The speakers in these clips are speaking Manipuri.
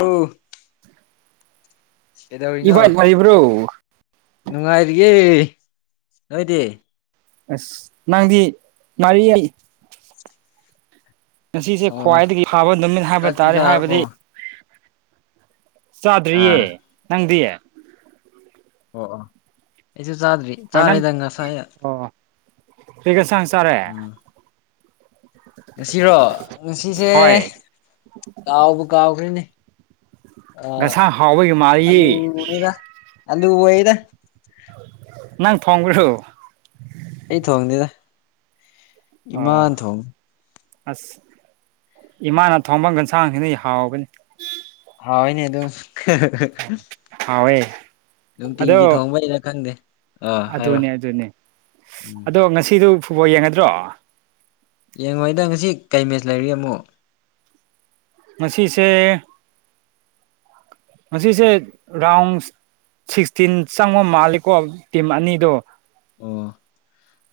ꯑꯎ ꯀꯩꯗꯧꯔꯤꯅꯣ ꯏꯕꯥꯏ ꯂꯩꯕ꯭ꯔꯣ ꯅꯨꯡꯉꯥꯏꯔꯤꯌꯦ ꯅꯣꯏꯗꯤ ꯑꯁ ꯅꯪꯗꯤ ꯉꯥꯔꯤꯌꯦ ꯉꯁꯤꯁꯦ ꯑꯣ ꯈ꯭ꯋꯥꯏꯗꯒꯤ ꯐꯕ ꯅꯨꯃꯤꯠ ꯍꯥꯏꯕ ꯆꯥꯛꯇꯤ ꯇꯥꯔꯦ ꯆꯥꯔꯕꯣ ꯍꯥꯏꯕꯗꯤ ꯆꯥꯗ꯭ꯔꯤꯌꯦ ꯑꯥ ꯅꯪꯗꯤ ꯑꯣ ꯑꯣ ꯑꯩꯁꯨ ꯆꯥꯗ꯭ꯔꯤ ꯆꯥꯔꯦꯗꯪ ꯉꯁꯥꯏꯅ ꯀꯩꯒ ꯁꯥꯡ ꯆꯥꯔꯦ ꯎꯝ ꯉꯁꯤꯔꯣ ꯉꯁꯤꯁꯦ ꯍꯣꯏ ꯀꯥꯎꯕꯨ ꯀꯥꯎꯈꯔ꯭ꯦꯅꯦ ꯉꯁꯥꯡ ꯍꯥꯎꯕꯒꯤ ꯃꯥꯜꯂꯤꯌꯦ ꯑꯂꯨꯅꯤꯗ ꯑꯂꯨ ꯑꯣꯏꯗ ꯅꯪ ꯊꯣꯡꯕꯔꯣ ꯑꯩ ꯊꯣꯡꯗꯦꯗ ꯑꯣ ꯏꯃꯥꯅ ꯊꯣꯡꯉꯤ ꯑꯁ ꯏꯃꯥꯅ ꯊꯣꯡꯕ ꯌꯦꯟꯁꯥꯡꯁꯤꯗꯤ ꯍꯥꯎꯒꯅꯤ ꯍꯥꯎꯏꯅꯦ ꯑꯗꯨꯨꯝ ꯍꯥꯎꯋꯦ ꯅꯨꯡꯇꯤꯒꯤ ꯑꯗꯣ ꯊꯣꯡꯕꯩꯔ ꯈꯪꯗꯦ ꯑꯥ ꯍꯥꯏꯔꯣ ꯑꯗꯨꯅꯦ ꯑꯗꯨꯅꯦ ꯎꯝ ꯑꯗꯣ ꯉꯁꯤꯗꯨ ꯐꯨꯠꯕꯣꯜ ꯌꯦꯡꯒꯗ꯭ꯔꯣ ꯌꯦꯡꯉꯣꯏꯗ ꯉꯁꯤ ꯀꯩ ꯃꯦꯠꯆ ꯂꯩꯔꯦ ꯑꯃꯨꯛ ꯉꯥꯁꯤꯁꯦ ꯃꯁꯤꯁꯦ ꯔꯥꯎꯟꯁ ꯁꯤꯛꯁꯇꯤꯟ ꯆꯪꯕ ꯃꯥꯜꯂꯤꯀꯣ ꯇꯤꯝ ꯑꯅꯤꯗꯨ ꯑꯣ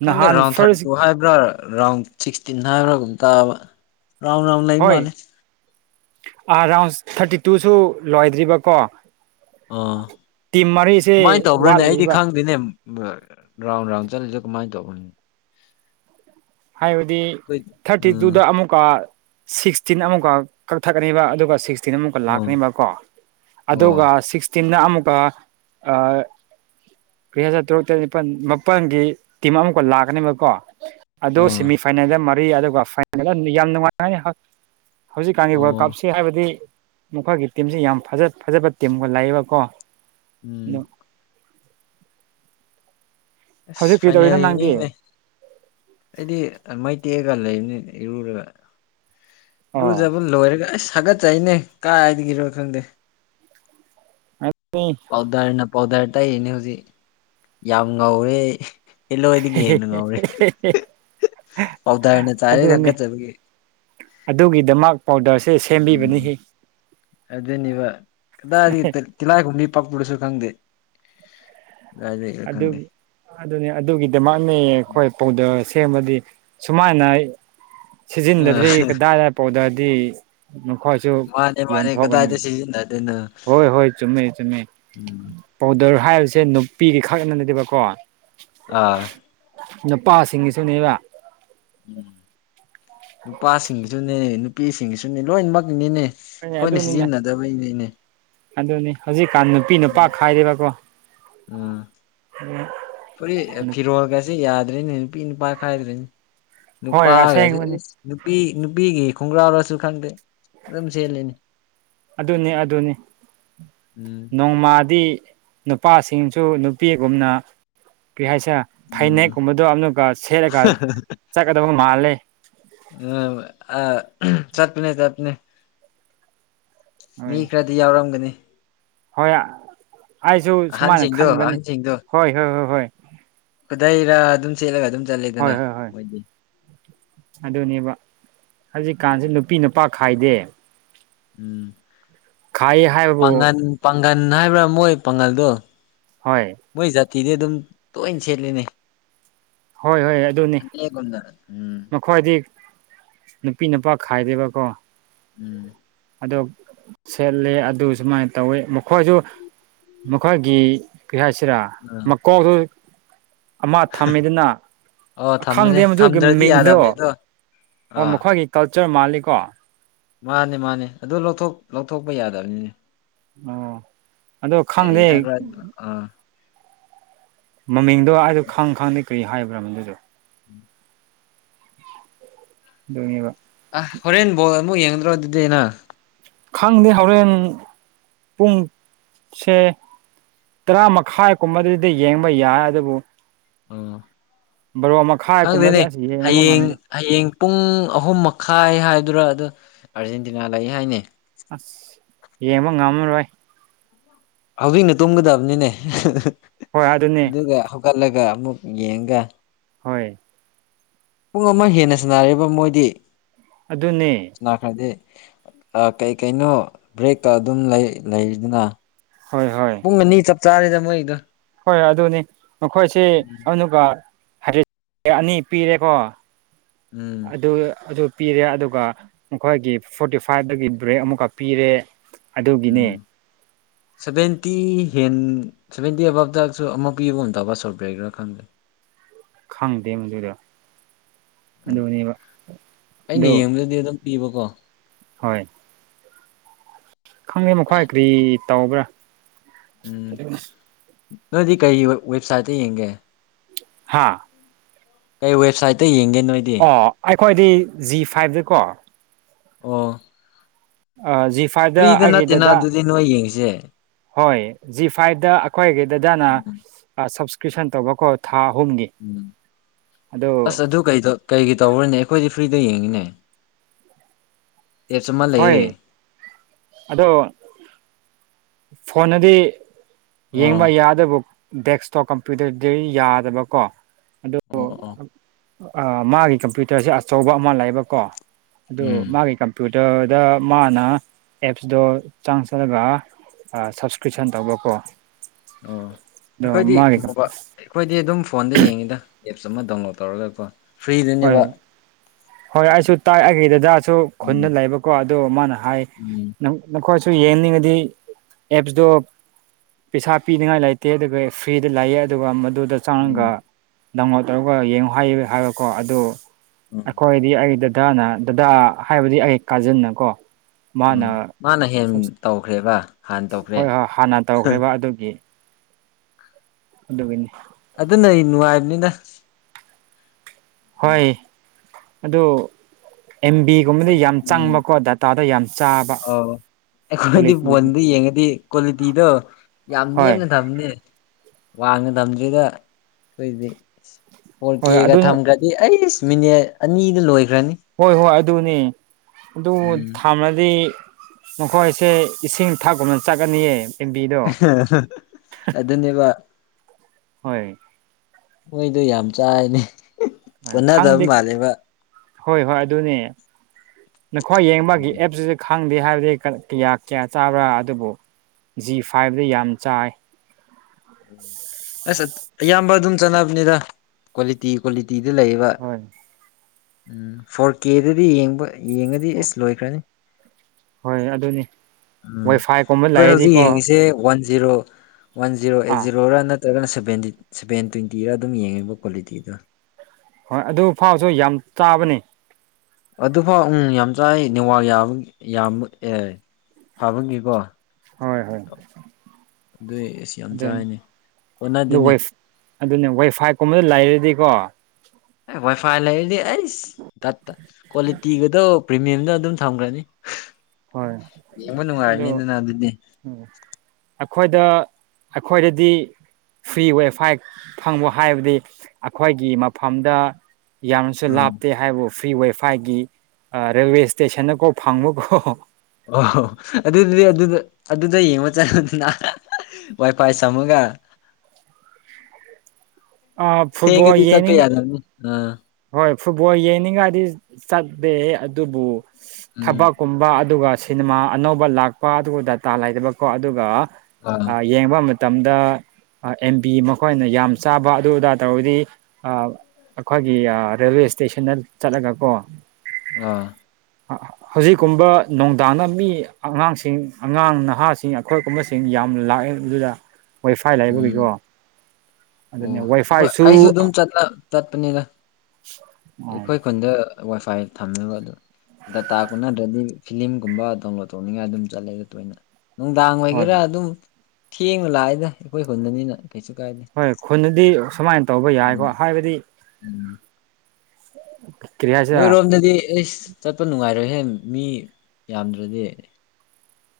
ꯈꯪꯗꯦ ꯔꯥꯎꯟ ꯊꯥꯔꯇꯤ ꯐꯥꯔꯁ ꯇꯨ ꯍꯥꯏꯕ꯭ꯔꯥ ꯔꯥꯎꯟ ꯁꯤꯛꯁꯇꯤꯟ ꯍꯥꯏꯕ꯭ꯔꯥꯒꯨꯝ ꯇꯥꯕ ꯔꯥꯎꯟ ꯔꯥꯎꯟ ꯂꯩꯕꯥ ꯍꯣꯏ ꯃꯥꯂꯦ ꯔꯥꯎꯟ ꯊꯥꯔꯇꯤ ꯇꯨꯁꯨ ꯂꯣꯏꯗ꯭ꯔꯤꯕꯀꯣ ꯑꯥ ꯇꯤꯝ ꯀꯃꯥꯏꯅ ꯃꯔꯤꯁꯦ ꯇꯧꯕ꯭ꯔꯥꯅꯦ ꯑꯩꯗꯤ ꯋꯥꯠꯂꯤꯕ ꯈꯪꯗꯦꯅꯦ ꯔꯥꯎꯟ ꯔꯥꯎꯟ ꯆꯠꯂꯤꯗꯣ ꯀꯃꯥꯏ ꯇꯧꯒꯅꯤ ꯍꯥꯏꯕꯗꯤ ꯑꯩꯈꯣꯏ ꯊꯥꯔꯇꯤ ꯎꯝ ꯇꯨꯗ ꯑꯃꯨꯛ ꯁꯤꯛꯁꯇꯤꯟ ꯑꯃꯨꯛꯀꯥ ꯀꯛꯊꯠꯀꯅꯤꯕ ꯑꯗꯨꯒ ꯁꯤꯛꯇꯤꯟ ꯑꯃꯨꯛꯀꯥ ꯑꯣ ꯂꯥꯛꯀꯅꯤꯕꯥꯀꯣ ꯑꯣ ꯑꯗꯨꯒ ꯁꯤꯛꯁꯇꯤꯟꯗꯥ ꯑꯃꯨꯛꯀꯥ ꯀꯔꯤ ꯍꯥꯏꯖꯤꯔꯥ ꯇꯔꯨꯛ ꯇꯔꯦꯠ ꯅꯤꯄꯥꯜ ꯃꯥꯄꯜꯒꯤ ꯇꯤꯝ ꯑꯃꯨꯛꯀꯥ ꯂꯥꯛꯀꯅꯦꯕꯀꯣ ꯑꯗꯨ ꯑꯥ ꯁꯤꯃꯤ ꯐꯥꯏꯅꯦꯜꯗ ꯃꯔꯤ ꯑꯗꯨꯒ ꯐꯥꯏꯅꯦꯜꯗ ꯌꯥꯝ ꯅꯨꯡꯉꯥꯏꯅꯤ ꯍꯧꯖꯤꯛꯀꯥꯟꯒꯤ ꯋꯥꯔꯜ ꯑꯣ ꯀꯞꯁꯤ ꯍꯥꯏꯕꯗꯤ ꯃꯈꯣꯏꯒꯤ ꯇꯤꯝꯁꯤ ꯌꯥꯝ ꯐꯖꯥ ꯐꯖꯥꯕ ꯇꯤꯝ ꯑꯣꯏꯅꯥ ꯂꯛꯑꯦꯕꯥꯀꯣ ꯎꯝ ꯑꯁ ꯍꯧꯖꯤꯛ ꯀꯔꯤ ꯐꯥꯏꯅꯦꯜ ꯇꯧꯔꯤꯅꯣ ꯅꯪꯗꯤ ꯌꯦꯡꯅꯤꯡꯔꯦ ꯑꯩꯗꯤ ꯃꯩ ꯇꯤꯛꯑꯒꯥ ꯂꯩꯕꯅꯤ ꯏꯔꯨꯔꯒ ꯑꯣ ꯏꯔꯨꯖꯕ ꯂꯣꯏꯔꯒ ꯑꯁ ꯍꯥꯒꯠꯆꯩꯅꯦ ꯀꯥꯏꯗꯒꯤꯔꯣ ꯈꯪꯗꯦ ꯄꯥꯎꯗꯔꯅ ꯄꯥꯎꯗꯔ ꯇꯩꯔꯤꯅꯦ ꯍꯧꯖꯤꯛ ꯌꯥꯝ ꯉꯧꯔꯦ ꯍꯤꯂꯣꯏꯗꯒꯤ ꯍꯦꯟꯅ ꯉꯥꯎꯔꯦ ꯄꯥꯎꯗꯔꯅ ꯆꯥꯏꯔꯦ ꯑꯗꯨꯅꯤ ꯍꯥꯀꯠꯆꯕꯒꯤ ꯑꯗꯨꯒꯤꯗꯃꯛ ꯄꯥꯎꯗꯔ ꯎꯝ ꯑꯗꯨꯅꯦꯕ ꯀꯗꯥꯏꯗꯒꯤ ꯇꯤꯂꯥꯏ ꯈꯨꯝꯕꯤ ꯄꯛꯄꯥꯔꯁꯨ ꯈꯪꯗꯦ ꯀꯗꯥꯏꯗꯒꯤꯔ ꯈꯪꯗꯦ ꯑꯗꯨꯝ ꯑꯗꯨꯅꯦ ꯑꯗꯨꯒꯤꯗꯃꯛꯅꯦ ꯑꯩꯈꯣꯏ ꯄꯥꯎꯗꯔ ꯁꯦꯝꯕꯗꯤ ꯁꯨꯃꯥꯏꯅ ꯑ ꯁꯤꯖꯤꯟꯗꯗ꯭ꯔꯤ ꯀꯗꯥꯏꯗꯏ ꯄꯥꯎꯗꯔꯗꯤ ꯃꯈꯣꯏꯁꯨ ꯌꯣꯟꯊꯣꯛꯀꯅꯤ ꯅꯥꯗꯦꯅꯥ ꯍꯣꯏ ꯍꯣꯏ ꯆꯨꯝꯃꯦ ꯆꯨꯝꯃꯦ ꯄꯥꯎꯗꯔ ꯍꯥꯏꯕꯁꯦ ꯅꯨꯄꯤꯒꯤ ꯈꯛ ꯅꯠꯇꯦꯕꯥꯀꯣ ꯑꯥ ꯅꯨꯄꯥꯁꯤꯡꯒꯤꯁꯨꯅꯦꯕ ꯅꯨꯄꯥꯁꯤꯡꯒꯤꯁꯨꯅꯦ ꯅꯨꯄꯤꯁꯤꯡꯒꯤꯁꯨꯅꯦ ꯂꯣꯏꯅꯃꯛꯀꯤꯅꯦ ꯈꯣꯏꯅꯥ ꯑꯗꯨꯅꯤꯅ ꯁꯤꯖꯤꯅꯗꯕꯩꯅꯤꯅꯦ ꯑꯗꯨꯅꯤ ꯍꯧꯖꯤꯛꯀꯥꯟ ꯅꯨꯄꯤ ꯅꯨꯄꯥ ꯈꯥꯏꯗꯦꯕꯀꯣ ꯎꯝ ꯐꯨꯔꯤꯠ ꯐꯤꯔꯣꯟ ꯒꯥꯁꯦ ꯌꯥꯗꯔꯦꯅꯦ ꯅꯨꯄꯤ ꯅꯨꯄꯥ ꯈꯥꯏꯗꯔ꯭ꯦꯅꯦ ꯍꯣꯏ ꯅꯨꯄꯥꯒꯁꯦ ꯑꯁꯦꯡꯕꯅꯤ ꯅꯨꯄꯤ ꯅꯨꯄꯤꯒꯤ ꯈꯣꯡꯒ꯭ꯔꯥꯎꯔꯁꯨ ꯈꯪꯗꯦ ꯑꯗꯨꯝ ꯁꯦꯠꯂꯦ ꯑꯗꯨꯅꯤ ꯑꯗꯨꯅꯤ ꯎꯝ ꯅꯣꯡꯃꯥꯗꯤ ꯅꯨꯄꯥꯁꯤꯡꯁꯨ ꯅꯨꯄꯤꯒꯨꯝꯅ ꯀꯔꯤ ꯍꯥꯏꯁꯤꯔꯥ ꯎꯝ ꯐꯅꯦꯛꯀꯨꯝꯕꯗꯣ ꯑꯃꯨꯛꯀꯥ ꯁꯦꯠꯂꯒ ꯆꯠꯀꯗꯕ ꯃꯥꯜꯂꯦ ꯎꯝ ꯑꯥ ꯆꯠꯄꯅꯦ ꯆꯠꯄꯅꯦ ꯃꯤ ꯍꯣꯏ ꯈꯔꯗꯤ ꯌꯥꯎꯔꯝꯒꯅꯤ ꯍꯣꯏ ꯑꯩꯁꯨ ꯁꯨꯃꯥꯏꯅ ꯑꯍꯟꯁꯤꯡꯗꯣ ꯈꯟꯕꯅꯤ ꯍꯣꯏ ꯍꯣꯏ ꯍꯣꯏ ꯍꯣꯏ ꯈꯨꯗꯩꯔꯥ ꯑꯗꯨꯝ ꯁꯦꯠꯂꯒ ꯑꯗꯨꯝ ꯆꯠꯂꯤꯗꯅ ꯃꯣꯏꯗꯤ ꯑꯗꯨꯅꯤꯕ ꯍꯧꯖꯤꯛꯀꯥꯟꯁꯤ ꯅꯨꯄꯤ ꯅꯨꯄꯥ ꯈꯥꯏꯗꯦ ꯎꯝ ꯈꯥꯏꯌꯦ ꯍꯥꯏꯕꯕꯨ ꯄꯥꯒꯟ ꯄꯥꯡꯒꯟ ꯍꯥꯏꯕ꯭ꯔꯥ ꯃꯣꯏ ꯄꯥꯡꯒꯜꯗꯣ ꯍꯣꯏ ꯃꯣꯏ ꯖꯥꯇꯤꯗꯤ ꯑꯗꯨꯝ ꯇꯣꯏꯅ ꯁꯦꯠꯂꯤꯅꯦ ꯍꯣꯏ ꯍꯣꯏ ꯑꯗꯨꯅꯤ ꯐꯅꯦꯛꯒꯨꯝꯅ ꯎꯝ ꯃꯥꯈꯣꯏꯗꯤ ꯅꯨꯄꯤ ꯅꯨꯄꯥ ꯈꯥꯏꯗꯦꯕꯀꯣ ꯎꯝ ꯑꯗꯨ ꯁꯦꯠꯂꯦ ꯑꯗꯨ ꯁꯨꯃꯥꯏꯅ ꯇꯧꯋꯤ ꯃꯈꯣꯏꯁꯨ ꯃꯈꯣꯏꯒꯤ ꯀꯩ ꯍꯥꯏꯁꯤꯔꯥ ꯎꯝ ꯀꯣꯛꯁꯨ ꯑꯃꯥ ꯊꯝꯃꯤ ꯑꯣ ꯊꯝꯃꯅꯦ ꯈꯪꯗꯦ ꯃꯗꯨꯒꯤ ꯊꯝꯗ꯭ꯔꯗꯤ ꯃꯤꯡꯗꯣ ꯌꯥꯗꯕꯅꯤꯗꯣ ꯑꯣ ꯑꯥ ꯃꯈꯣꯏ ꯒꯤ ꯀꯜꯆꯔ ꯃꯥꯜꯂꯤꯀꯣ ꯃꯥꯅꯦ ꯃꯥꯅꯦ ꯑꯗꯨ ꯂꯧ ꯂꯧꯊꯣꯛꯄ ꯌꯥꯗꯕꯅꯤꯅꯦ ꯑꯣ ꯑꯗꯣ ꯑꯦꯔꯤ ꯈꯪꯗꯦ ꯍꯥꯏꯕ ꯑ ꯃꯃꯤꯡꯗꯣ ꯍꯥꯏꯗꯣ ꯈꯪ ꯈꯪꯗꯦ ꯀꯔꯤ ꯍꯥꯏꯕ꯭ꯔꯥ ꯃꯗꯨꯗꯣ ꯎꯝ ꯑꯗꯨꯣꯏꯅꯦꯕ ꯑ ꯍꯣꯔꯦꯟ ꯕꯣꯜ ꯑꯃꯨꯛ ꯌꯦꯡꯗ꯭ꯔꯣ ꯑꯗꯨꯗꯤ ꯅ ꯈꯥꯡꯗꯦ ꯍꯣꯔꯦꯟ ꯄꯨꯡꯁꯦ ꯇꯔꯥ ꯃꯈꯥꯏꯒꯨꯝꯕꯗꯨꯗ ꯌꯦꯡꯕ ꯌꯥꯏ ꯑꯗꯨꯕꯨ ꯑꯣ ꯕꯔꯣ ꯃꯈꯥꯏ ꯀꯨꯝꯕꯗꯤ ꯈꯪꯗꯦꯅꯦ ꯑꯁ ꯌꯦꯡꯉꯕ ꯍꯌꯦꯡ ꯉꯝꯗꯦ ꯍꯌꯦꯡ ꯄꯨꯡ ꯑꯍꯨꯝ ꯃꯈꯥꯏ ꯍꯥꯏꯗꯨꯔ ꯑꯗꯨ ꯑꯥꯔꯖꯦꯟꯇꯤꯅꯥ ꯂꯩ ꯍꯥꯏꯅꯦ ꯑꯁ ꯌꯦꯡꯕ ꯉꯝꯃꯔꯣꯏ ꯍꯧꯖꯤꯛꯅ ꯇꯨꯝꯒꯗꯕꯅꯤꯅꯦ ꯍꯣꯏ ꯑꯗꯨꯅꯦ ꯑꯗꯨꯒ ꯍꯧꯒꯠꯂꯒ ꯑꯃꯨꯛ ꯌꯦꯡꯒ ꯍꯣꯏ ꯄꯨꯡ ꯑꯃ ꯍꯦꯟꯅ ꯁꯥꯟꯅꯔꯛꯕ ꯃꯣꯏꯗꯤ ꯑꯗꯨꯅꯦ ꯅꯥ ꯈꯔꯗꯤ ꯀꯩꯀꯩꯅꯣ ꯕ꯭ꯔꯦꯛꯇ ꯑꯗꯨꯝ ꯂꯩꯗꯅ ꯍꯣꯏ ꯍꯣꯏ ꯄꯨꯡ ꯑꯅꯤ ꯆꯞ ꯆꯥꯔꯤꯗ ꯃꯣꯏꯗꯣ ꯍꯣꯏꯣꯏ ꯑꯗꯨꯅꯤ ꯃꯈꯣꯏꯁꯤ ꯑꯗꯨꯒ ꯍꯥꯏꯗꯦꯠ ꯑꯅꯤ ꯄꯤꯔꯦꯀꯣ ꯎꯝ ꯑꯗꯨ ꯑꯗꯨ ꯄꯤꯔꯦ ꯑꯗꯨꯒ ꯃꯈꯣꯏꯒꯤ ꯐꯣꯔꯇꯤ ꯐꯥꯏꯚꯇꯒꯤ ꯕ꯭ꯔꯦꯛ ꯑꯃꯨꯛꯀ ꯄꯤꯔꯦ ꯑꯗꯨꯒꯤꯅꯤ [unintelligible] ꯁꯕꯦꯟꯇꯤ ꯍꯦꯟ ꯁꯕꯦꯟꯇꯤ ꯑꯕꯥꯞꯇꯁꯨ ꯑꯃ ꯄꯤꯕꯒꯝꯇꯕ ꯁꯣꯔꯠ ꯕ꯭ꯔꯦꯛꯔꯥ ꯈꯪꯗ꯭ꯔꯦ ꯈꯪꯗꯦ ꯃꯗꯨꯗ ꯎꯝ ꯑꯩꯅ ꯑꯗꯨ ꯌꯦꯡꯕꯗꯗꯤ ꯑꯗꯨꯝ ꯄꯤꯕꯀꯣ ꯍꯣꯏ ꯈꯪꯗꯦ ꯃꯈꯋꯥ ꯀꯔꯤ ꯇꯧꯕ꯭ꯔꯥ ꯎꯝ ꯅꯣꯏꯗꯤ ꯀꯔꯤ ꯋꯦꯕꯁꯥꯏꯠꯇ ꯌꯦꯡꯒꯦ ꯍꯥꯥ ꯀꯩ ꯋꯦꯕꯁꯥꯏꯠꯇ ꯌꯦꯡꯒꯦ ꯅꯣꯏꯗꯤ ꯑꯣ ꯑꯩꯈꯣꯏꯗꯤ ꯖꯤ ꯐꯥꯏꯚꯗꯤꯀꯣ ꯑꯣ ꯖꯤꯐꯥꯏꯚꯗ ꯐ꯭ꯔꯤꯗ ꯑꯩꯒꯤ ꯅꯠꯇꯦꯅ ꯗꯗꯥ ꯑꯗꯨꯗꯤ ꯅꯣꯏ ꯌꯦꯡꯉꯁꯦ ꯍꯣꯏ ꯖꯤ ꯐꯥꯏꯚꯇ ꯑꯩꯈꯣꯏꯒꯤꯩ ꯗꯗꯥꯅ ꯎꯝ ꯁꯞꯁꯀ꯭ꯔꯤꯞꯁꯟ ꯇꯧꯕꯀꯣ ꯊꯥ ꯑꯍꯨꯝꯒꯤ ꯑꯗꯣ ꯑꯁ ꯑꯗꯨ ꯀꯩꯒꯤ ꯇꯧꯨꯔꯅꯦ ꯑꯩꯈꯣꯏꯗꯤ ꯐ꯭ꯔꯤꯗꯣ ꯌꯦꯡꯉꯤꯅꯦ ꯑꯦꯞꯁ ꯑꯃ ꯍꯣꯏ ꯂꯩꯌꯦ ꯑꯗꯣ ꯐꯣꯟꯅꯗꯤ ꯑꯣ ꯌꯦꯡꯕ ꯌꯥꯗꯕ ꯗꯦꯛꯁ ꯑꯣ ꯀꯝꯄ꯭ꯌꯨꯇꯔꯗꯤ ꯌꯥꯗꯕꯀꯣ ꯑꯗꯨ ꯑꯣ ꯑꯣ ꯃꯥꯒꯤ ꯀꯝꯄ꯭ꯌꯨꯇꯔꯁꯦ ꯑꯆꯧꯕ ꯑꯃ ꯂꯩꯌꯦꯕꯀꯣ ꯑꯗꯨ ꯎꯝ ꯃꯥꯒꯤ ꯀꯝꯄ꯭ꯌꯨꯇꯔꯗ ꯃꯥꯅ ꯑꯦꯞꯁꯇꯣ ꯆꯪꯁꯜꯂꯒ ꯑ ꯁꯕꯁꯀ꯭ꯔꯤꯞꯁꯟ ꯇꯧꯕꯀꯣ꯫ ꯑꯣ ꯑꯗꯣ ꯑꯩꯈꯣꯏꯗꯤ ꯃꯥꯒꯤ ꯃꯣꯕ ꯑꯩꯈꯣꯏꯗꯤ ꯑꯗꯨꯝ ꯐꯣꯟꯗ ꯌꯦꯡꯉꯤꯗ ꯑꯦꯞꯁ ꯑꯃ ꯗꯥꯎꯟꯂꯣꯗ ꯇꯧꯔꯒ ꯑꯩꯀꯣ ꯑꯗꯨꯅꯦꯕ ꯍꯣꯏ ꯍꯣꯏ ꯑꯩꯁꯨ ꯇꯥꯏ ꯑꯩꯒꯤ ꯗꯗꯥꯁꯨ ꯈꯨꯟꯗ ꯎꯝ ꯂꯩꯕꯀꯣ ꯑꯗꯣ ꯃꯥꯅ ꯍꯥꯏ ꯎꯝ ꯅꯈꯣꯏꯁꯨ ꯌꯦꯡꯅꯤꯡꯉꯗꯤ ꯑꯦꯞꯁꯇꯣ ꯄꯩꯁꯥ ꯄꯤꯅꯤꯡꯉꯥꯏ ꯂꯩꯇꯦ ꯑꯗꯨꯒ ꯐ꯭ꯔꯤꯗ ꯂꯑꯦ ꯑꯗꯨꯒ ꯃꯗꯨꯗ ꯆꯥꯡꯒ ꯎꯝ ꯗꯥꯎꯟꯂꯣꯗ ꯇꯧꯔꯒ ꯌꯦꯡꯉꯨ ꯍꯥꯏ ꯍꯥꯏꯕꯀꯣ ꯑꯗꯨ ꯎꯝ ꯑꯩꯈꯣꯏꯗꯤ ꯑꯩꯗ ꯗꯗꯥꯅ ꯗꯗꯥ ꯍꯥꯏꯕꯗꯤ ꯑꯩ ꯀꯥꯖꯤꯟꯅ ꯀꯣ ꯃꯥꯅ ꯎꯝ ꯃꯥꯅ ꯍꯦꯟ ꯍꯣꯏ ꯇꯧꯈ꯭ꯔꯦꯕ ꯍꯥꯟꯅ ꯇꯧꯈ꯭ꯔꯦ ꯍꯣꯏ ꯍꯥꯟꯅ ꯇꯧꯈ꯭ꯔꯦꯕ ꯑꯗꯨꯒꯤ ꯑꯗꯨꯒꯤꯅꯤ ꯑꯗꯨ ꯅ ꯅꯨꯡꯉꯥꯏꯕꯅꯤꯅ ꯍꯣꯏ ꯑꯗꯨ ꯑꯦꯝꯕꯤ ꯀꯒꯨꯝꯕꯗ ꯌꯥꯝ ꯎꯝ ꯆꯪꯕꯀꯣ ꯗꯗꯥꯇꯥꯗ ꯌꯥꯝ ꯆꯥꯕ ꯑꯣ ꯑꯩꯈꯣꯏꯗꯤ ꯀ꯭ꯋꯥꯂꯤꯇꯤꯒꯤ ꯐꯣꯟꯗ ꯌꯦꯡꯉꯗꯤ ꯀ꯭ꯋꯥꯂꯤꯇꯤꯗꯣ ꯌꯥꯝ ꯍꯣꯏ ꯅꯦꯝꯅ ꯊꯝꯅꯦ꯫ ꯋꯥꯡꯅ ꯊꯝꯗ꯭ꯔꯤꯗ ꯑꯩꯈꯣꯏꯗꯤ ꯐꯣꯔ ꯍꯣꯏ ꯀꯦꯒ ꯑꯗꯨꯅ ꯊꯝꯒ ꯑꯦ ꯑꯩꯁ ꯃꯤꯅꯤꯠ ꯑꯅꯤꯗ ꯂꯣꯏꯈ꯭ꯔꯅꯤ ꯍꯣꯏ ꯍꯣꯏ ꯑꯗꯨꯅꯦ ꯑꯗꯨ ꯎꯝ ꯊꯥꯔꯝꯗꯤ ꯃꯈꯣꯏꯁꯦ ꯏꯁꯤꯡ ꯊꯥꯛꯀꯨꯝꯅ ꯆꯥꯛꯀꯅꯤꯌꯦ꯫ ꯑꯗꯨꯅꯦꯕ꯫ ꯍꯣꯏ꯫ ꯃꯣꯏꯗꯣ ꯌꯥꯝ ꯆꯥꯏꯅꯤ꯫ ꯀꯣꯟꯅꯗꯕ ꯈꯪꯗꯦ ꯃꯥꯜꯂꯦꯕ ꯍꯣꯏ ꯍꯣꯏ ꯑꯗꯨꯅꯦ꯫ ꯅꯈ꯭ꯣꯏ ꯌꯦꯡꯕ ꯃꯥꯒꯤ ꯎꯝ ꯑꯦꯞꯁꯤꯗ꯫ ꯈꯪꯗꯦ ꯍꯥꯏꯕꯗꯤ ꯀꯌꯥ ꯀꯌꯥ ꯆꯥꯕ꯭ꯔꯥ ꯑꯗꯨꯕꯨ ꯖꯤ ꯐꯥꯏꯚꯗꯤ ꯌꯥꯝ ꯆꯥꯏ꯫ ꯑꯁ ꯑꯌꯥꯝꯕ ꯑꯗꯨꯝ ꯆꯠꯅꯕꯅꯤꯗ꯫ ꯀ꯭ꯋꯥꯂꯤꯇꯤ ꯀ꯭ꯋꯥꯂꯤꯇꯤꯗ ꯂꯩꯕ ꯍꯣꯏ ꯎ ꯐꯣꯔ ꯀꯦꯗꯗꯤ ꯌꯦꯡꯕ ꯌꯦꯡꯉꯗꯤ ꯑꯦꯁ ꯂꯣꯏꯈ꯭ꯔꯅꯤ꯫ ꯍꯣꯏ ꯑꯗꯨꯅꯤ ꯎꯝ ꯋꯥꯏꯐꯥꯏꯒꯨꯝꯕ ꯑꯩꯈꯣꯏ ꯍꯧꯖꯤꯛ ꯂꯩꯔꯗꯤꯀꯣ ꯌꯦꯡꯉꯁꯦ one zero. One zero eight ꯑꯥ ꯖꯤꯔꯣꯔꯥ ꯅꯠꯇ꯭ꯔꯒꯅ ꯁꯕꯦꯟ ꯁꯕꯦꯟ ꯇ꯭ꯋꯦꯟꯇꯤꯔꯥ ꯑꯗꯨꯝ ꯌꯦꯡꯉꯦꯕ ꯀ꯭ꯋꯥꯂꯤꯇꯤꯗꯣ꯫ ꯍꯣꯏ ꯑꯗꯨ ꯐꯥꯎꯁꯨ ꯌꯥꯝ ꯆꯥꯕꯅꯤ꯫ ꯑꯗꯨꯐꯥꯎ ꯎꯝ ꯌꯥꯝ ꯆꯥꯏ ꯅꯤꯋꯥꯕ ꯌꯥꯝ ꯑꯦ ꯐꯥꯕꯒꯤꯀꯣ꯫ ꯍꯣꯏ ꯍꯣꯏ꯫ ꯑꯗꯨꯏ ꯑꯦꯁꯤ ꯌꯥꯝ ꯑꯗꯨꯅꯤ ꯆꯥꯥꯏꯅꯦ ꯑꯗꯨ ꯀꯣꯟꯅꯗꯤꯅꯦ꯫ ꯋꯥꯏꯐ ꯑꯗꯨꯅꯦ ꯋꯥꯏ ꯐꯥꯏꯒꯨꯝꯕꯗ ꯂꯩꯔꯗꯤꯀꯣ꯫ ꯑꯦ ꯋꯥꯏꯐꯥꯏ ꯂꯩꯔꯗꯤ ꯑꯩꯁ ꯗ ꯀ꯭ꯋꯥꯂꯤꯇꯤꯒꯗꯣ꯫ ꯄ꯭ꯔꯤꯃꯤꯌꯝꯗ ꯑꯗꯨꯝ ꯊꯝꯈ꯭ꯔꯅꯤ ꯍꯣꯏ ꯌꯦꯡꯕ ꯑꯗꯨ ꯅꯨꯡꯉꯥꯏꯔꯅꯤꯗꯅ ꯑꯗꯨꯗꯤ꯫ ꯎꯝ ꯑꯩꯈꯣꯏꯗ ꯑꯩꯈꯣꯏꯗꯗꯤ꯫ ꯐ꯭ꯔꯤ ꯋꯥꯏꯐꯥꯏ ꯐꯪꯕ ꯍꯥꯏꯕꯗꯤ ꯑꯩꯈꯣꯏꯒꯤ ꯃꯐꯝꯗ꯫ ꯌꯥꯝꯅꯁꯨ ꯑꯥ ꯂꯥꯞꯇꯦ ꯍꯥꯏꯕꯨ꯫ ꯐ꯭ꯔꯤ ꯋꯥꯏꯐꯥꯏꯒꯤ ꯔꯦꯜꯋꯦ ꯏꯁꯇꯦꯁꯟꯅꯀꯣ ꯐꯪꯕꯀꯣ꯫ ꯑꯣ ꯑꯗꯨꯗꯤ ꯑꯗꯨꯗ꯫ ꯑꯗꯨꯗ ꯌꯦꯡꯕ ꯆꯠꯉꯅꯤꯅ ꯋꯥꯏ ꯐꯥꯏ ꯆꯝꯃꯒ꯫ ꯐꯨꯠꯕꯣꯜ ꯊꯦꯡꯒꯗꯤ ꯆꯄꯤ ꯌꯦꯡꯅꯤꯡ ꯌꯥꯔꯅꯤ ꯑ꯫ ꯍꯣꯏ ꯐꯨꯠꯕꯣꯜ ꯌꯦꯡꯅꯤꯡꯉꯥꯏꯗꯤ ꯆꯠꯇꯂꯦ ꯑꯗꯨꯕꯨ ꯎꯝ ꯊꯕꯛ__ ꯀꯨꯝꯕ ꯑꯗꯨꯒ ꯁꯤꯅꯦꯃꯥ ꯑꯅꯧꯕ ꯂꯥꯛꯄ ꯑꯗꯨꯒ ꯗꯇꯥ ꯂꯩꯇꯕꯀꯣ ꯑꯗꯨꯒ__ ꯑ ꯌꯦꯡꯕ ꯃꯇꯝꯗ__ ꯑꯦꯝꯕꯤ ꯃꯈꯣꯏꯅ ꯌꯥꯝ ꯆꯥꯕ ꯑꯗꯨ ꯑꯗꯥ ꯇꯧꯔꯒꯗꯤ ꯑ ꯑꯩꯈꯣꯏ__ ꯔꯦꯜꯋꯦ ꯏꯁꯇꯦꯁꯟꯗ ꯆꯠꯂꯒ ꯀꯣ꯫ ꯑ ꯑ ꯑ ꯍꯧꯖꯤꯛꯀꯨꯝꯕ ꯅꯨꯡꯗꯥꯡꯅ ꯃꯤ ꯑꯉꯥꯡꯁꯤꯡ ꯑꯉꯥꯡ ꯅꯍꯥꯁꯤꯡ ꯑꯩꯈꯣꯏꯒꯨꯝꯕ__ ꯇ ꯌꯥꯝ ꯂꯥꯛꯑꯦ ꯑꯗꯨꯗ꯫ ꯋꯥꯏꯐꯥꯏ ꯎꯝ ꯂꯥꯛꯕꯒꯤꯀꯣ ꯑꯗꯨꯅꯦ ꯋꯥꯏꯐꯥꯏꯁꯨ ꯆꯠ ꯆꯠꯄꯅꯤꯅ ꯍ ꯑꯩꯈꯣꯏ ꯈꯨꯟꯗ ꯋꯥꯏꯐꯥꯏ ꯊꯝꯃꯦꯕ ꯑꯗꯨꯗ ꯗꯗꯥꯇꯥꯒꯨꯝꯅꯗ꯭ꯔꯗꯤ ꯐꯤꯂꯝꯒꯨꯝꯕ ꯗꯥꯎꯟꯂꯣꯗ ꯇꯧꯅꯤꯡꯉꯥꯏ ꯑꯗꯨꯝ ꯆꯠꯂꯦꯗ ꯇꯅ ꯅꯨꯡꯗꯥꯡ ꯍꯣꯏ ꯑꯣꯏꯒꯦꯔꯥ ꯑꯗꯨꯝ ꯊꯦꯡꯅ ꯂꯥꯛꯏꯗ ꯑꯩꯈꯣꯏ ꯍꯨꯟꯗꯅꯤꯅ ꯀꯩꯁꯨ ꯀꯥꯏꯗꯦ ꯍꯣꯏ ꯈꯨꯟꯗꯗꯤ ꯁꯨꯃꯥꯏꯅ ꯇꯧꯕ ꯌꯥꯏꯀꯣ ꯎꯝ ꯍꯥꯏꯕꯗꯤ ꯎꯝ ꯑꯣ ꯅꯣꯏꯔꯣꯝꯗꯗꯤ ꯑꯦꯁ ꯆꯠꯄ ꯅꯨꯡꯉꯥꯏꯔꯣꯏꯍꯦ ꯃꯤ ꯌꯥꯝꯗ꯭ꯔꯗꯤ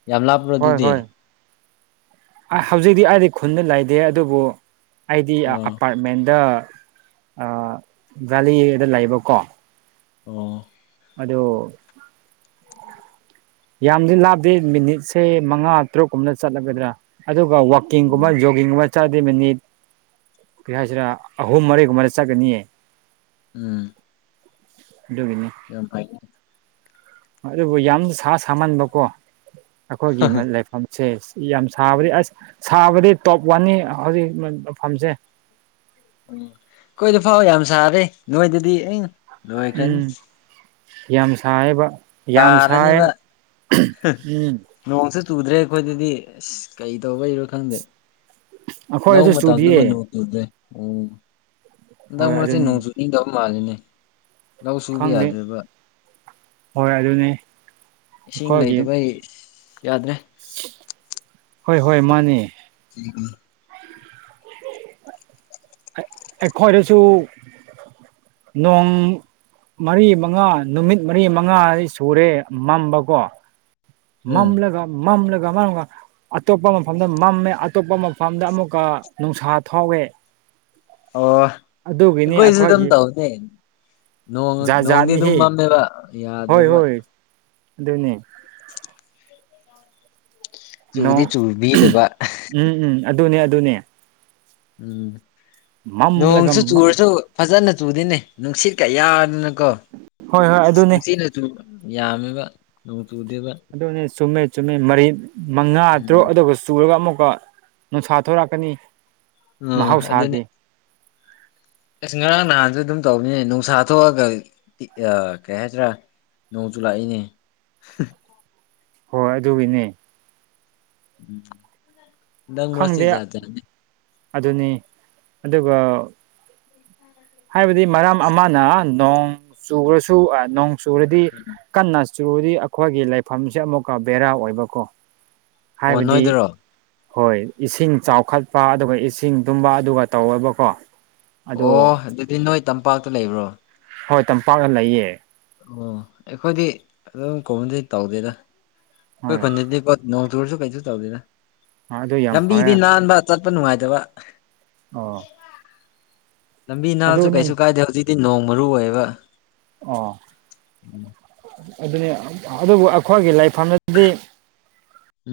ꯌꯥꯝ ꯂꯥꯞꯄ꯭ꯔꯣ ꯍꯣꯏ ꯑꯗꯨꯗꯤ ꯍꯣꯏ ꯍꯧꯖꯤꯛꯇꯤ ꯑꯩꯗꯤ ꯈꯨꯟꯗ ꯂꯩꯇꯦ ꯑꯗꯨꯕꯨ ꯑꯩꯗꯤ ꯑꯣ ꯑꯄꯥꯔꯠꯃꯦꯟꯗ ꯑ ꯚꯦꯂꯤꯗ ꯂꯩꯌꯦꯕꯀꯣ ꯑꯣ ꯑꯗꯣ ꯌꯥꯝꯗꯤ ꯂꯥꯞꯇꯦ ꯃꯤꯅꯤꯠꯁꯦ ꯃꯉꯥ ꯇꯔꯨꯛꯀꯨꯝꯅ ꯆꯠꯂꯒꯗ꯭ꯔꯥ ꯑꯗꯨꯒ ꯋꯥꯋꯥꯛꯀꯤꯡꯒꯨꯝꯕ ꯎꯝ ꯖꯣꯒꯤꯡꯒꯨꯝꯕ ꯆꯠꯗꯣꯏ ꯃꯤꯅꯤꯠ ꯀꯩ ꯍꯥꯏꯁꯤꯔ ꯑꯍꯨꯝ ꯃꯔꯤꯒꯨꯝꯕꯗ ꯆꯠꯒꯅꯤꯌꯦ ꯎꯝ ꯒꯅꯤ ꯐꯥꯏ ꯑꯗꯨꯕꯨ ꯌꯥꯝ ꯁꯥ ꯁꯥꯃꯟꯕꯀꯣ ꯑꯩꯈꯣꯏꯒꯤ ꯃꯝꯁꯦ ꯌꯥꯝ ꯁꯥꯕꯗꯤ ꯑꯁ ꯁꯥꯕꯗꯤ ꯇꯣꯞ ꯋꯥꯟꯅꯤ ꯍꯧꯖꯤꯛ ꯃ ꯐꯝꯁꯦ ꯎꯝ ꯀꯣꯏꯗ ꯐꯥꯎ ꯌꯥꯝ ꯁꯥꯔꯦ ꯅꯣꯏꯗꯗꯤ ꯑ ꯎꯝ ꯌꯥꯝ ꯁꯥꯏꯕ ꯌꯥꯝ ꯁꯥꯏ ꯇꯥꯔꯅꯤꯕ ꯎꯝ ꯅꯣꯡꯁꯨ ꯆꯨꯗ꯭ꯔꯦ ꯑꯩꯈꯣꯏꯗꯗꯤ ꯑꯁ ꯀꯩ ꯇꯧꯕ ꯍꯔꯣ ꯈꯪꯗꯦ ꯂꯧꯕ ꯑꯩꯈꯣꯏꯗꯁꯨ ꯃꯇꯝꯗ ꯀꯅꯣ ꯆꯨꯗꯤꯌꯦ ꯑꯣ ꯑꯗ ꯍꯣꯏ ꯃꯗꯤ ꯑꯗꯨꯅꯤ ꯅꯍꯧꯁꯨꯅꯤ ꯇꯥꯎ ꯃꯥ ꯍꯥꯜꯂꯤꯅꯦ ꯂꯧ ꯁꯨꯕ ꯈꯪꯗꯦ ꯌꯥꯗ꯭ꯔꯦꯕ ꯍꯣꯏ ꯑꯗꯨꯅꯦ ꯏꯁꯤꯡ ꯂꯩꯗꯕꯩ ꯌꯥꯗ꯭ꯔꯦ ꯍꯣꯏ ꯍꯣꯏ ꯃꯥꯅꯤ ꯊꯣ ꯑꯩꯈꯣꯏꯗꯁꯨ ꯅꯣꯡ ꯃꯔꯤ ꯃꯉꯥ ꯅꯨꯃꯤꯠ ꯃꯔꯤ ꯃꯉꯥ ꯁꯨꯔꯦ ꯃꯝꯕꯀꯣ ꯎꯝ ꯃꯝꯂꯒ ꯃꯝꯂꯒ ꯃꯝꯂꯒ ꯑꯇꯣꯞꯄ ꯃꯐꯝꯗ ꯃꯝꯃꯦ ꯑꯇꯣꯞꯄ ꯃꯐꯝꯗ ꯑꯃꯨꯛꯀ ꯅꯨꯡꯁꯥ ꯊꯥꯎꯋꯦ ꯑꯣ ꯀꯣꯏꯁꯨꯗꯝ ꯑꯩꯈꯣꯏꯒꯤ ꯇ ꯍꯧꯅꯦ ꯖꯥꯠ ꯅꯣꯡꯗꯤ ꯑꯗꯨꯝ ꯖꯥꯠꯅꯤꯍꯦ ꯃꯝꯃꯦꯕ ꯍꯣꯏ ꯌꯥꯗ꯭ꯔꯦꯕ ꯍꯣꯏ ꯑꯗꯨꯅꯤ ꯅꯣ ꯆꯨꯗꯤ ꯆꯨꯕꯤꯗꯕ ꯎꯝ ꯎꯝ ꯑꯗꯨꯅꯦ ꯑꯗꯨꯅꯦ ꯎꯝ ꯃꯝꯂꯒ ꯅꯣꯡꯣꯡꯁꯨ ꯆꯨꯔꯁꯨ ꯐꯖꯅ ꯆꯨꯗꯅꯦ ꯅꯨꯡꯁꯤꯠ ꯀꯌꯥꯅꯤꯅꯀꯣ ꯍꯣꯏ ꯍꯣꯏ ꯑꯗꯨꯅꯤ ꯅꯨꯡꯁꯤꯠ ꯌꯥꯝꯃꯦꯕ ꯅꯣꯡꯇꯨꯗꯦꯕ ꯑꯗꯨꯅꯦ ꯆꯨꯝꯃꯦ ꯆꯨꯝꯃꯦ ꯃꯔꯤ ꯃꯉꯥ ꯎꯝ ꯇꯔꯨꯛ ꯑꯗꯨꯒ ꯆꯨꯔꯒ ꯑꯃꯨꯛꯀ ꯅꯨꯁꯥꯊꯣꯔꯛꯀꯅꯤ ꯎ ꯑꯗꯨ ꯑꯁ ꯉꯔꯥꯡ ꯅꯍꯥꯟꯁꯨ ꯑꯗꯨꯝ ꯇꯧꯕꯅꯦ ꯅꯨꯡꯁꯥ ꯊꯣꯛꯑꯒ ꯀꯩ ꯍꯥꯏꯗ꯭ꯔꯥ ꯅꯣꯡꯁꯨꯨ ꯂꯥꯛꯏꯅꯦ ꯍꯣꯏ ꯑꯗꯨꯒꯤꯅꯦ ꯎꯝ ꯖꯥꯠ ꯈꯪꯗꯦ ꯖꯥꯠ ꯅꯦ ꯑꯗꯨꯅꯤ ꯑꯗꯨꯒ ꯍꯥꯏꯕꯗꯤ ꯃꯔꯝ ꯑꯃꯅ ꯅꯣꯡ ꯆꯨꯔꯁꯨ ꯅꯣꯡ ꯆꯨꯔꯗꯤ ꯀꯟꯅ ꯆꯨꯔꯨꯗꯤ ꯑꯩꯈꯣꯏꯒꯤ ꯂꯩꯐꯝꯁꯦ ꯑꯃꯨꯛꯀ ꯕꯦꯔꯥ ꯑꯣꯏꯕꯀꯣ ꯑꯣ ꯍꯥꯏꯕꯗꯤ ꯅꯣꯏꯗꯔꯣ ꯍꯣꯏ ꯏꯁꯤꯡ ꯆꯥꯎꯈꯠꯄ ꯑꯗꯨꯒ ꯏꯁꯤꯡ ꯇꯨꯝꯕ ꯑꯗꯨꯒ ꯇꯧꯋꯦꯕꯀꯣ ꯑꯗꯨ ꯑꯣ ꯑꯗꯨꯗꯤ ꯅꯣꯏ ꯇꯝꯄꯥꯛꯇ ꯂꯩꯕ꯭ꯔꯣ ꯍꯣꯏ ꯇꯝꯄꯥꯛꯗ ꯂꯩꯌꯦ ꯑꯣ ꯑꯩꯈꯣꯏꯗꯤ ꯑꯗꯨꯝ ꯀꯣꯗꯤ ꯇꯧꯗꯦꯗ ꯀꯣꯏ ꯍꯣꯏ ꯈꯣꯟꯅꯤꯗꯤ ꯀ ꯅꯧ ꯇꯧꯔꯁꯨ ꯀꯩꯁꯨ ꯆꯧꯗꯅ ꯑꯗꯨ ꯌꯥꯝ ꯂꯝꯕꯤꯗꯤ ꯐꯔꯦ ꯅꯥꯟꯕ ꯆꯠꯄ ꯅꯨꯡꯉꯥꯏꯇꯕ ꯑꯣ ꯂꯝꯕꯤ ꯅꯥꯜꯁꯨ ꯑꯗꯨꯅꯤ ꯀꯩꯁꯨ ꯀꯥꯏꯗꯦ ꯍꯧꯖꯤꯛꯇꯤ ꯅꯣꯡ ꯃꯔꯨ ꯑꯣꯏꯌꯦꯕ ꯑꯣ ꯎꯝ ꯑꯗꯨꯅꯤ ꯑꯗꯨꯕꯨ ꯑꯩꯈꯣꯏꯒꯤ ꯂꯥꯏꯐꯝꯗꯗꯤ